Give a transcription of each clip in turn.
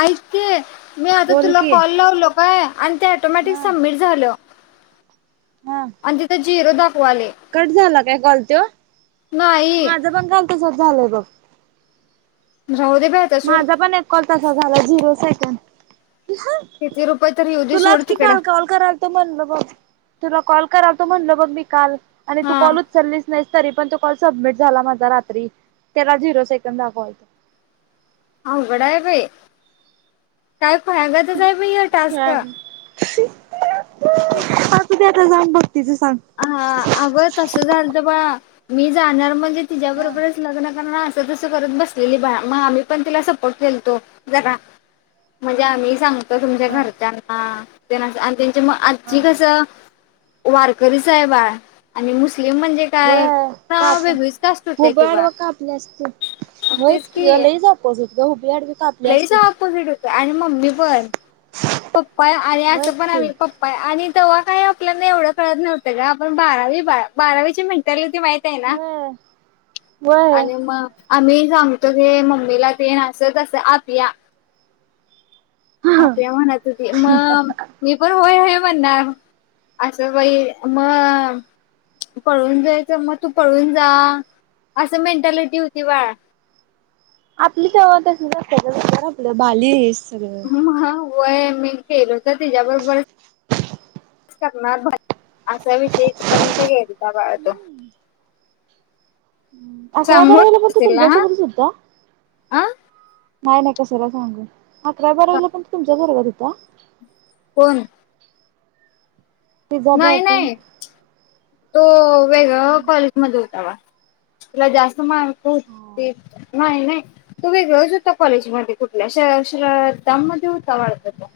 ऐक की मी आता बोल तुला की कॉल लावलो काय आणि ते ॲटोमॅटिक हा सबमिट झाल. हा आणि तिथ झिरो दाखवायले कट झाला काय कॉल नाही. तसच झालय बघ. राहू दे बाई. आता सोड माझा पण एक कॉल तसा झालाय झिरो सेकंद. किती रुपये तर येऊ दे सोड तुलाच कि तिकडं काल कॉल क म्हणल बघ तुला कॉल करायचा म्हणल मी काल आणि तू हा कॉल उचलीस नाही तरी पण तो कॉल सबमिट झाला माझा रात्री त्याला झिरो सेकंद दाखवायला. अवघड आहे बाई काय फायदा [unintelligible] टास्क. आताच्या आता सांग भक्तीच सांग. हा अग तस झाल तर बा मी जाणार म्हणजे तिच्या हा बरोबरच लग्न करणार. तस करत बसलेली बा मग आम्ही पण तिला सपोर्ट केलतो जरा. म्हणजे आम्ही सांगतो तुमच्या हा घरच्यांना मग हा आजची कस वारकरी साहेबा आणि मुस्लिम म्हणजे काय व्हय ना कापू वेगळीच कास्ट होत्या खूप की वेड बाळ व कापली असते मग व्हय तेच की ग लई जा [unintelligible] हुबीड लईच ऑपोजिट होत आणि मम्मी पण पप्पा आणि अस व्हयच पण की आम्ही प् आणि तेव्हा काही आपल्याना एवढ कळत नव्हत ग आपण बारावी बारावीच्या मेंटॅलिटी माहित तयना व्हय व्हय आणि मग. आम्ही सांगतो हे मम्मीला ते न अस तस आभीया आभ्या म्हणायच ते मग मी पण होय म्हणणार. असं बा ई म पळून जायच मग तू पळून जा, असं मेंटालिटी होती बाळ आपली चवत अस त्याच्यानंतर आपलं बालीस हम हा वय मी केलो तर तिच्याबरोबरच करणार असा विषयपर्यंत गेलात बाळ तो अकरावी चांगल बारावी ला पण तिला तुमच्यासोबतच हुता हा नाही नाही कशाला सांगू अकरावी अ बारवी ला पण तुमच्याच वर्गात होता? कोण? तिचा नाही बॉयफ्रेंड नाही तो वेगळ कॉलेज मध्ये होता बाळ तुला जास्त मा हू हा ते नाही नाही. तो वेगळच होता कॉलेजमध्ये कुठल्या श्र श्रद्धामध्ये होता वाढत त्यो.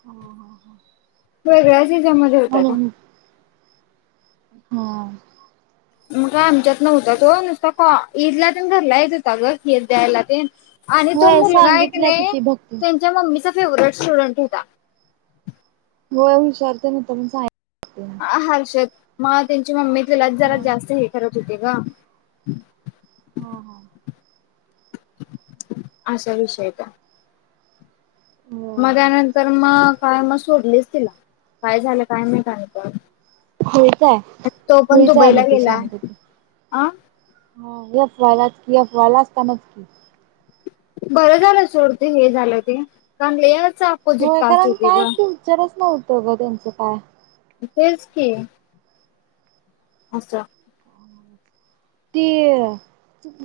ह हा हा. वेगळ्या हेच्यामध्ये होत त्यो. म्हणून हा. मग का आमच्यात नव्हता तो नुसता ईदला ते घरला येत होता ग खीर द्यायला तेन. आणि तो होय मुलगा एक सांगितल्या कि नाही ती भक्ती त्यांच्या मम्मीचा फेवरेट स्टुडंट होता. होय हुशार तेन हुत म्हणून [unintelligible] सांगितलं कि हर्षद मग त्यांची मम्मी तिलाच जरा हा जास्त हे करत होते ग, हम हम. असा विषय का मग होय त्यानंतर मग काय मग सोडलीच, तिला काय झालं काय माहित आणि परत खुळीच हाय तो पण खुळीच हाय दुबईला निती गेला. अ ह अफ. वाय. लाच की अफ. वाय. ला असतानाच कि. बरं झालं सोड ते हे झालं ते कारण लयच अपोजिट होय कास्ट कारण होती काय ग कीमचरण नव्हतं ग तेनचं काय तेच की. अस ती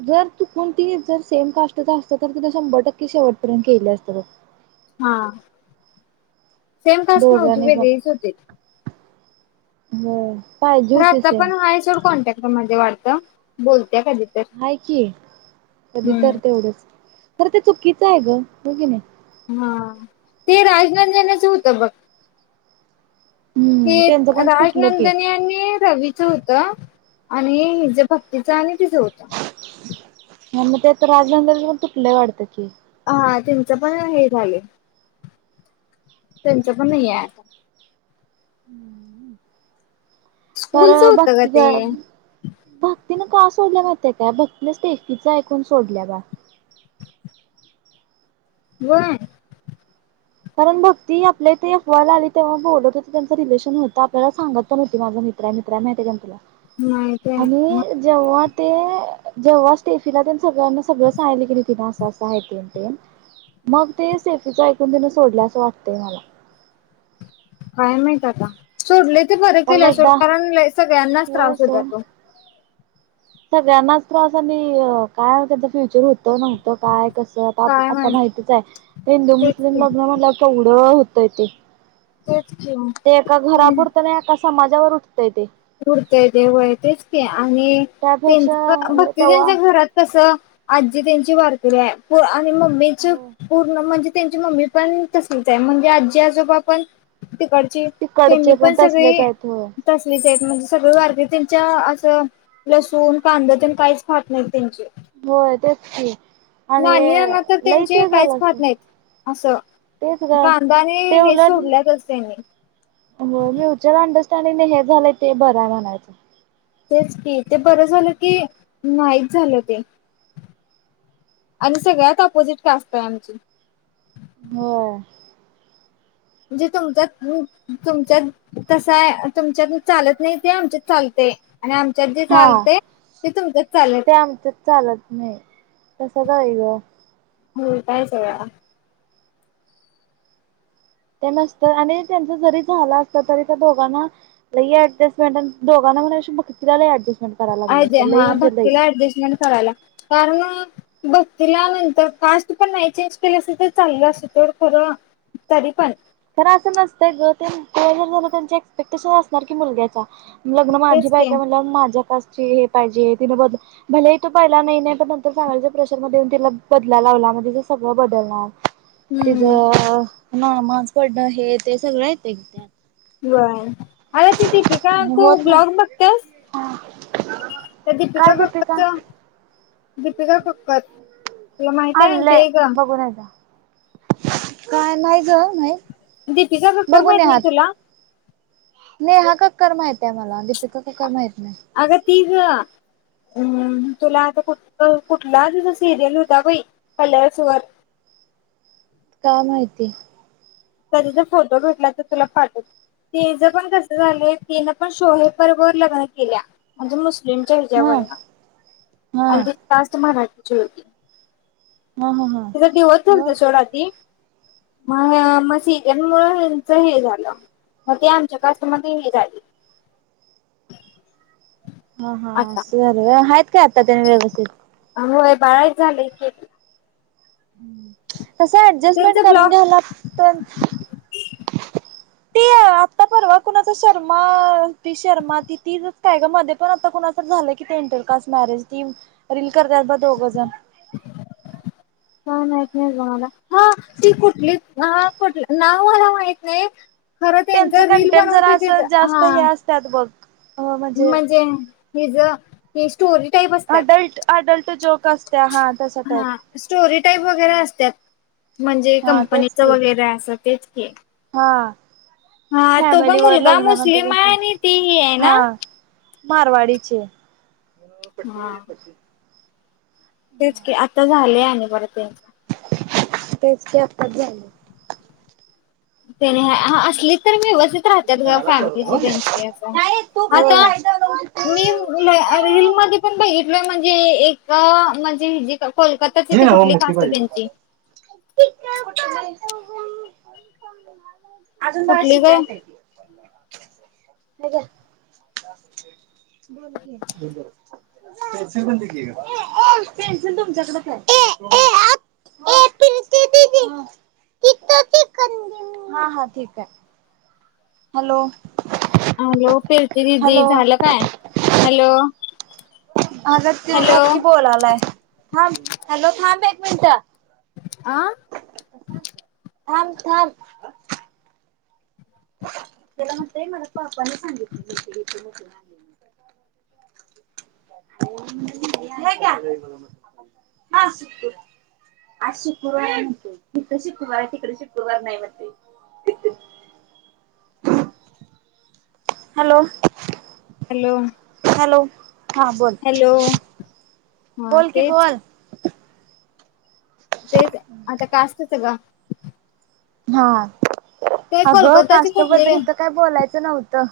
जर चुकून ती जर सेम कास्टच असत तर तिला शंभर टक्के शेवटपर्यंत केली असती बघ. हा- सेम कास्ट नव्हती दोघांनी पण, वेगळीच होती. होय पाहिजे खरं होती आता सेम पण हाय सोड कॉन्टॅक्ट मध्ये वाढतं बोलत्या कधी तर. आहे की, कधी हम्म. तर तेवढंच तर ते चुकीचं आहे ग होय की नाही हा ते राजनंदनेच होतं बघ हम्म हे त्यांचं पण तुटलं की राजनंदनी आणि रवी होत आणि हिच्या भक्तीच आणि तिचं होत आणि मग ते राजनंदनी टिकल्या वाढत की हा त्यांच पण हे झालंय, त्यांच पण नाही आहे आता बर स्कूलच होतं का भक्ती ते काय भक्तीने का सोडल्या माहित्या काय भक्तीनेच टेफकीच ऐकून सोडल्या बा व्हय. कारण भक्ती आपल्या इथे यफ. वाय. ला आली तेव्हा बोलत हो त्यांचं रिलेशन होतं आपल्याला सांगत पण होती माझं मित्रा मित्रा माहिती का तुला, माहिती आहे मग आणि जेव्हा ते जेव्हा स्टेफीला सगळ्यांना सगळ सांगितली कणी तिन असं असं आहे ते मग ते शेतीच ऐकून तीन सोडलं असं वाटतंय मला. काय माहित आता सोडले ते बर कारण केले एकदा कारण सगळ्यांनाच त्रास होय होता सोड तो. सगळ्यांनाच त्रास आ आणि काय त्यांच फ्युचर होतं ना काय कस आता काय आता माहित. माहितीच आहे हिंदू तेच मुस्लिम की लग्न म्हणलं तेवढं होतय ते तेच ते एका की. घरापुरतं नाही. समाजावर उठतय ते उडतय देव आहे तेच ते आणि त्यापेक्षा त्यां भक्ती तेव्हा त्यांच्या घरात कस आजी त्यांची वारकरी आहे आणि मम्मीच हो पूर्ण म्हणजे त्यांची मम्मी पण तसलीच आहे म्हणजे आजी आजोबा पण तिकडची त्यांनी तिकडचे पण तसलेच सगळे आहेत होय तसलेच आहेत. म्हणजे सगळ आरती त्यांच्या असं लसूण कांदा ते काहीच खात नाहीत त्यांचे होय तेच की आणि नाना तर लईच त्यांचे हे काहीच झालं असत खात नाहीत. असं तेच ग कांदा आणि हे सोडल्याच त्यांनी फ्युचर अंडरस्टँडिंग हे झालंय ते बरं आहे म्हणायचं. तेच की ते बरं झालं की नाहीच झालं ते आणि सगळ्यात ऑपोजिट जास्त आहेआमची. हो म्हणजे तुमच्या तुमच्यात तस आहे तुमच्यात चालत नाही ते आमच्यात चालते आणि आमच्यात जे हा चालते ते तुमच्याच चालत ते नाही. आमच्यात चालत नाही तस तर आहे ग उलटा आहे सगळा ते नसत आणि त्यांच जरी झालं असत तरी त्या दोघांना लई अडजस्टमंट दोघांना मग असे लय अजेस्टमेंट आहे ते भक्तीला ऍडजस्टमेंट कराय लागते कारण भक्तीला नंतर कास्ट पण नाही चेंज केलं असत तर चाललं अस तो खरं तरी पण तर असं नसतं ग जर झालं त्यांचे एक्सपेक्टेशन असणार की मुलग्याचा लग्न माझी तेच की बायको म्हणल्यावर माझ्या कास्टचे हे पाहिजे की बाबा भला हे तो पहिला नाही पण नंतर सांगायच प्रेशरमध्येध येऊन तिला बदलायला लावणार मग तिचं सगळं बदलणार हम्म तिचं माांस पडणं हे ते सगळं येतं त्यांच्यात बर अरे ती दीपिका आणि तू होत नाही. ब्लॉग बघतेस. हा तर दीपिका कक्कड दीपिका कक्कड. तुला माहिती आहे ते का? कोणाला? काय नाही ग नाही दीपिका कक्कर बघून माहित ये नाही आत. तुला नेहा काक्कर माहित आहे मला दीपिका कक्कर माहित नाही. अग ती ग. हम्म तुला आता कुठ कुठला तुझ सिरियल होता बाई कलर्स वर काय माहिती. कधी तर फोटो भेटला तर तुला पाठवते. तेच पण कस झालंय तिनं पण शोहे पररोबर लग्न केल्या म्हणजे. हा [unintelligible] आणि हा ती कास्ट मराठीची होती. ह ह ह. तीले दिवस दिलते सोडा ती. म म हीचास मुळेच हे झालं. म ती आमच्या कास्ट मध्ये हे झाली. हा हा आता अस झालं होय. हायेत काय आता त्याने व्यवस्थित. अ होय बाळायक झालंय की ती. तस ऍडजस्टमेंट त्यांचं करून ब्लॉग घ्यावा लागतण. [inaudible] आता परवा कुणाचा शर्मा ती शर्मा त तीच काय ग? मध्ये पण आता कुणा झालं की ते इंटरकास्ट मॅरेज. ती रील करतात बा दोघं जण. काय माहीत नाही ग मला. हा ती कुठली, कुठल नाव मला माहित नाही. खरं त्यांच रील बनवतेत. हा. त्यात बघ. म्हणजे हीज स्टोरी टाईप असत्यात. अडल्ट अडल्ट जोक असत्या हा तशा टाईप हा. स्टोरी टाईप वगैरे अस त्यात. म्हणजे हा तेच कंपनीचं की वगैरे असं तेच की. हा, हा तो फॅमिली पण वर मुलगा लग्नानंतर मुस्लिम तस. आहे आणि ती ही आहे ना हा. मारवाडीचे. हां. तेच की, आता झालेय आणि बरं ते. तेच की, ते आताच झालय. तेनी हा असली तर मीळव [unintelligible] राहत्यात ग फॅमिलीची त्यांची आता. नाही तू कधी आता जायचं नव्हतं. मी रीलील मध्ये पण बघितलंय. म्हणजे एक म्हणजे जीथ कोलकाताची हे का नव्ह कुठली मोठी खासे पाहिजे मला. त्यांची. [inaudible] अजून दाळ कुठली ग शीजायचय. काय ग? पेन्सिल पण दे की ग. पेन्सिल तुमच्याकडच आहे. [inaudible] हा हा ठीकय. हॅलो. हॅलो प्रीती दिदी हॅलो झालं काय? हॅलो. अग त्यो हॅलो बग की बोलालाय. थांब हॅलो थांब एक मिनट. आ. थांब थांब. त्याला म्हणतेय मला पापाने सांगितलं [unintelligible] [inaudible] हे घ्या. [inaudible] हा. [inaudible] आज शिक्ररवारय म्हणतय. इथ शिक्रुवारे, तिकड शिक्ररवार नाही म्हणतय. हॅलो. हॅलो. हॅलो, हा बोल. हॅलो हा बोल कि तेच बोल. तेच. आता कास्टच गं. हा ते अगं कोलकाताची कुठली कास्टबद्दल इथं काय बोलायचं नव्हतं.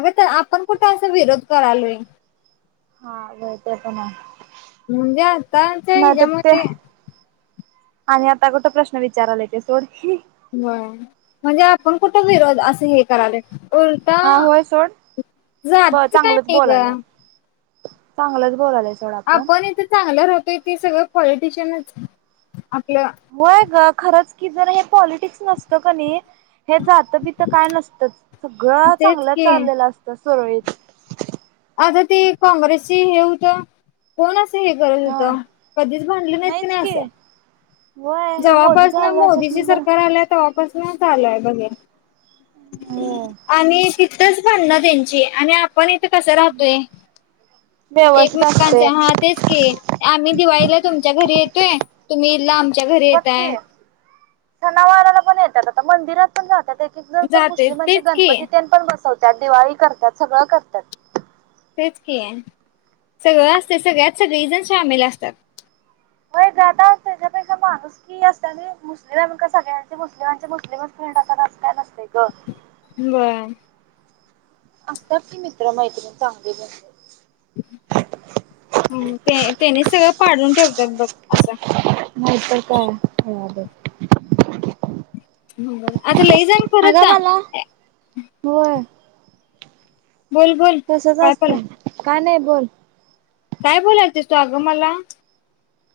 अगं तर आपण कुठे असा विरोध करालोय. हा होय ते पण आहे. म्हणजे आताच नाही तर ते हेच्यामध्ये आणि आता कुठं प्रश्न विचारायलोय ते सोड. होय. म्हणजे आपण कुठं विरोध असं हे करालोय उलट हा होय सोड ब जातीच काय चांगलंच नाही ग. बोलाल्यात चांगलंच बोलालाय आपण इथे चांगलं राहतोय ती सगळं पॉलिटिशियनच आपलं. होय ग खरंच की जर हे पॉलिटिक्स नसतं कणी हे जातं बितं काय नसतं सगळं तेच चांगलं की चाललेलं असतं सुरळीत. आता ते काँग्रेसची हे होतं कोण असं हे करत हा होतं कधीच भांडले नाहीत कणी नाहीच की असं. होय हे मोदी जेव्हापसन मोदीची झाल्यापासून जरा सरकार आल्या तेव्हा पसन चालू आहे बघ हे होय आणि च भाडंन त्यांची आणि आपण इथं कसं राहतोय. व्यवस्थित एकमेकांचे असते हा तेच की आम्ही दिवाळीला तुमच्या घरी येतोय तुम्ही घरी बग येताय की सनावाराला पण येतात आता मंदिरात पण जात्यात एक एक जर तर जातोय मुस्लिमांचे तेच की गणपती तेन पण बसवतात दिवाळी करतात सगळं करतात. तेच की सगळं असतय सगळ्यात सगळीजण शामील असतात. [inaudible] माणूसकी असत्यानी. मुस्लिम आहेम का सगळ्यांचे मुस्लिमांचे मुस्लिमस फ्रेंड असतात असं काय नसतय ग. होय. असतात की मित्र मैत्रिणी चांगले [unintelligible] ह ते तेनेच सगळं पाडून ठेवतात बघ असं. नाहीतर काय खुळ्यागत. हो बरं आता लई जन अगं मला होय. बोल बोल. तसच काय बोला असतंय काय नाही बोल. काय बोलालतीस तू आगं मला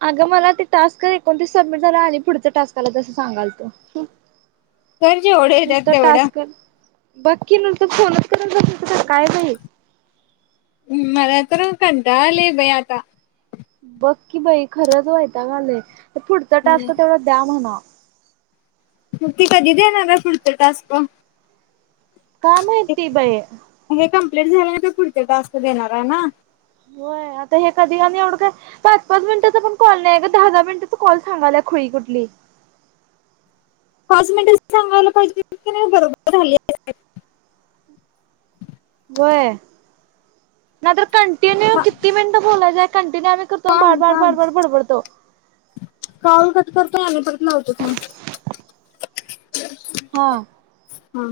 अग मला ते टास्क एकोणतीस सबमिट झाल्यात आणि पुढचा टास्क आल्यात असं सांगालतो. कर जेवढे नुसत येतात तेवढं टास्क बकी नुसत फोनच करत बसायचं का काय ग हे. मला तर कंटाळा आलंय बाई आता. बघ की बाई खरंच वैताग आलय पुढचा टास्क तेवढा द्या म्हणा. बग की कधी देणार हाय पुढच टास्क? काय माहिती बाई. हे कम्प्लीट झाल्यानंतर पुढचे टास्क देणार आहे ना? होय, आता हे कधी आणि एवढं काय पाच पाच मिनटाचा पण कॉल नाही गं, दहा दहा मिनिटाचा कॉल सांगाल्या खुळी कुठली. पाच मानिटं सांगायला पाहिजे की नाही बरोबर झाली आसतीत. होय, नाही तर कंटिन्यू किती मिनिटं बोलायचंय, कंटिन्यू आम्ही करतो आणि थांब बाडबाडबाड थांब बाड बडबडतो. कॉल कट करतो आणि परत लावतो थांब. हा हा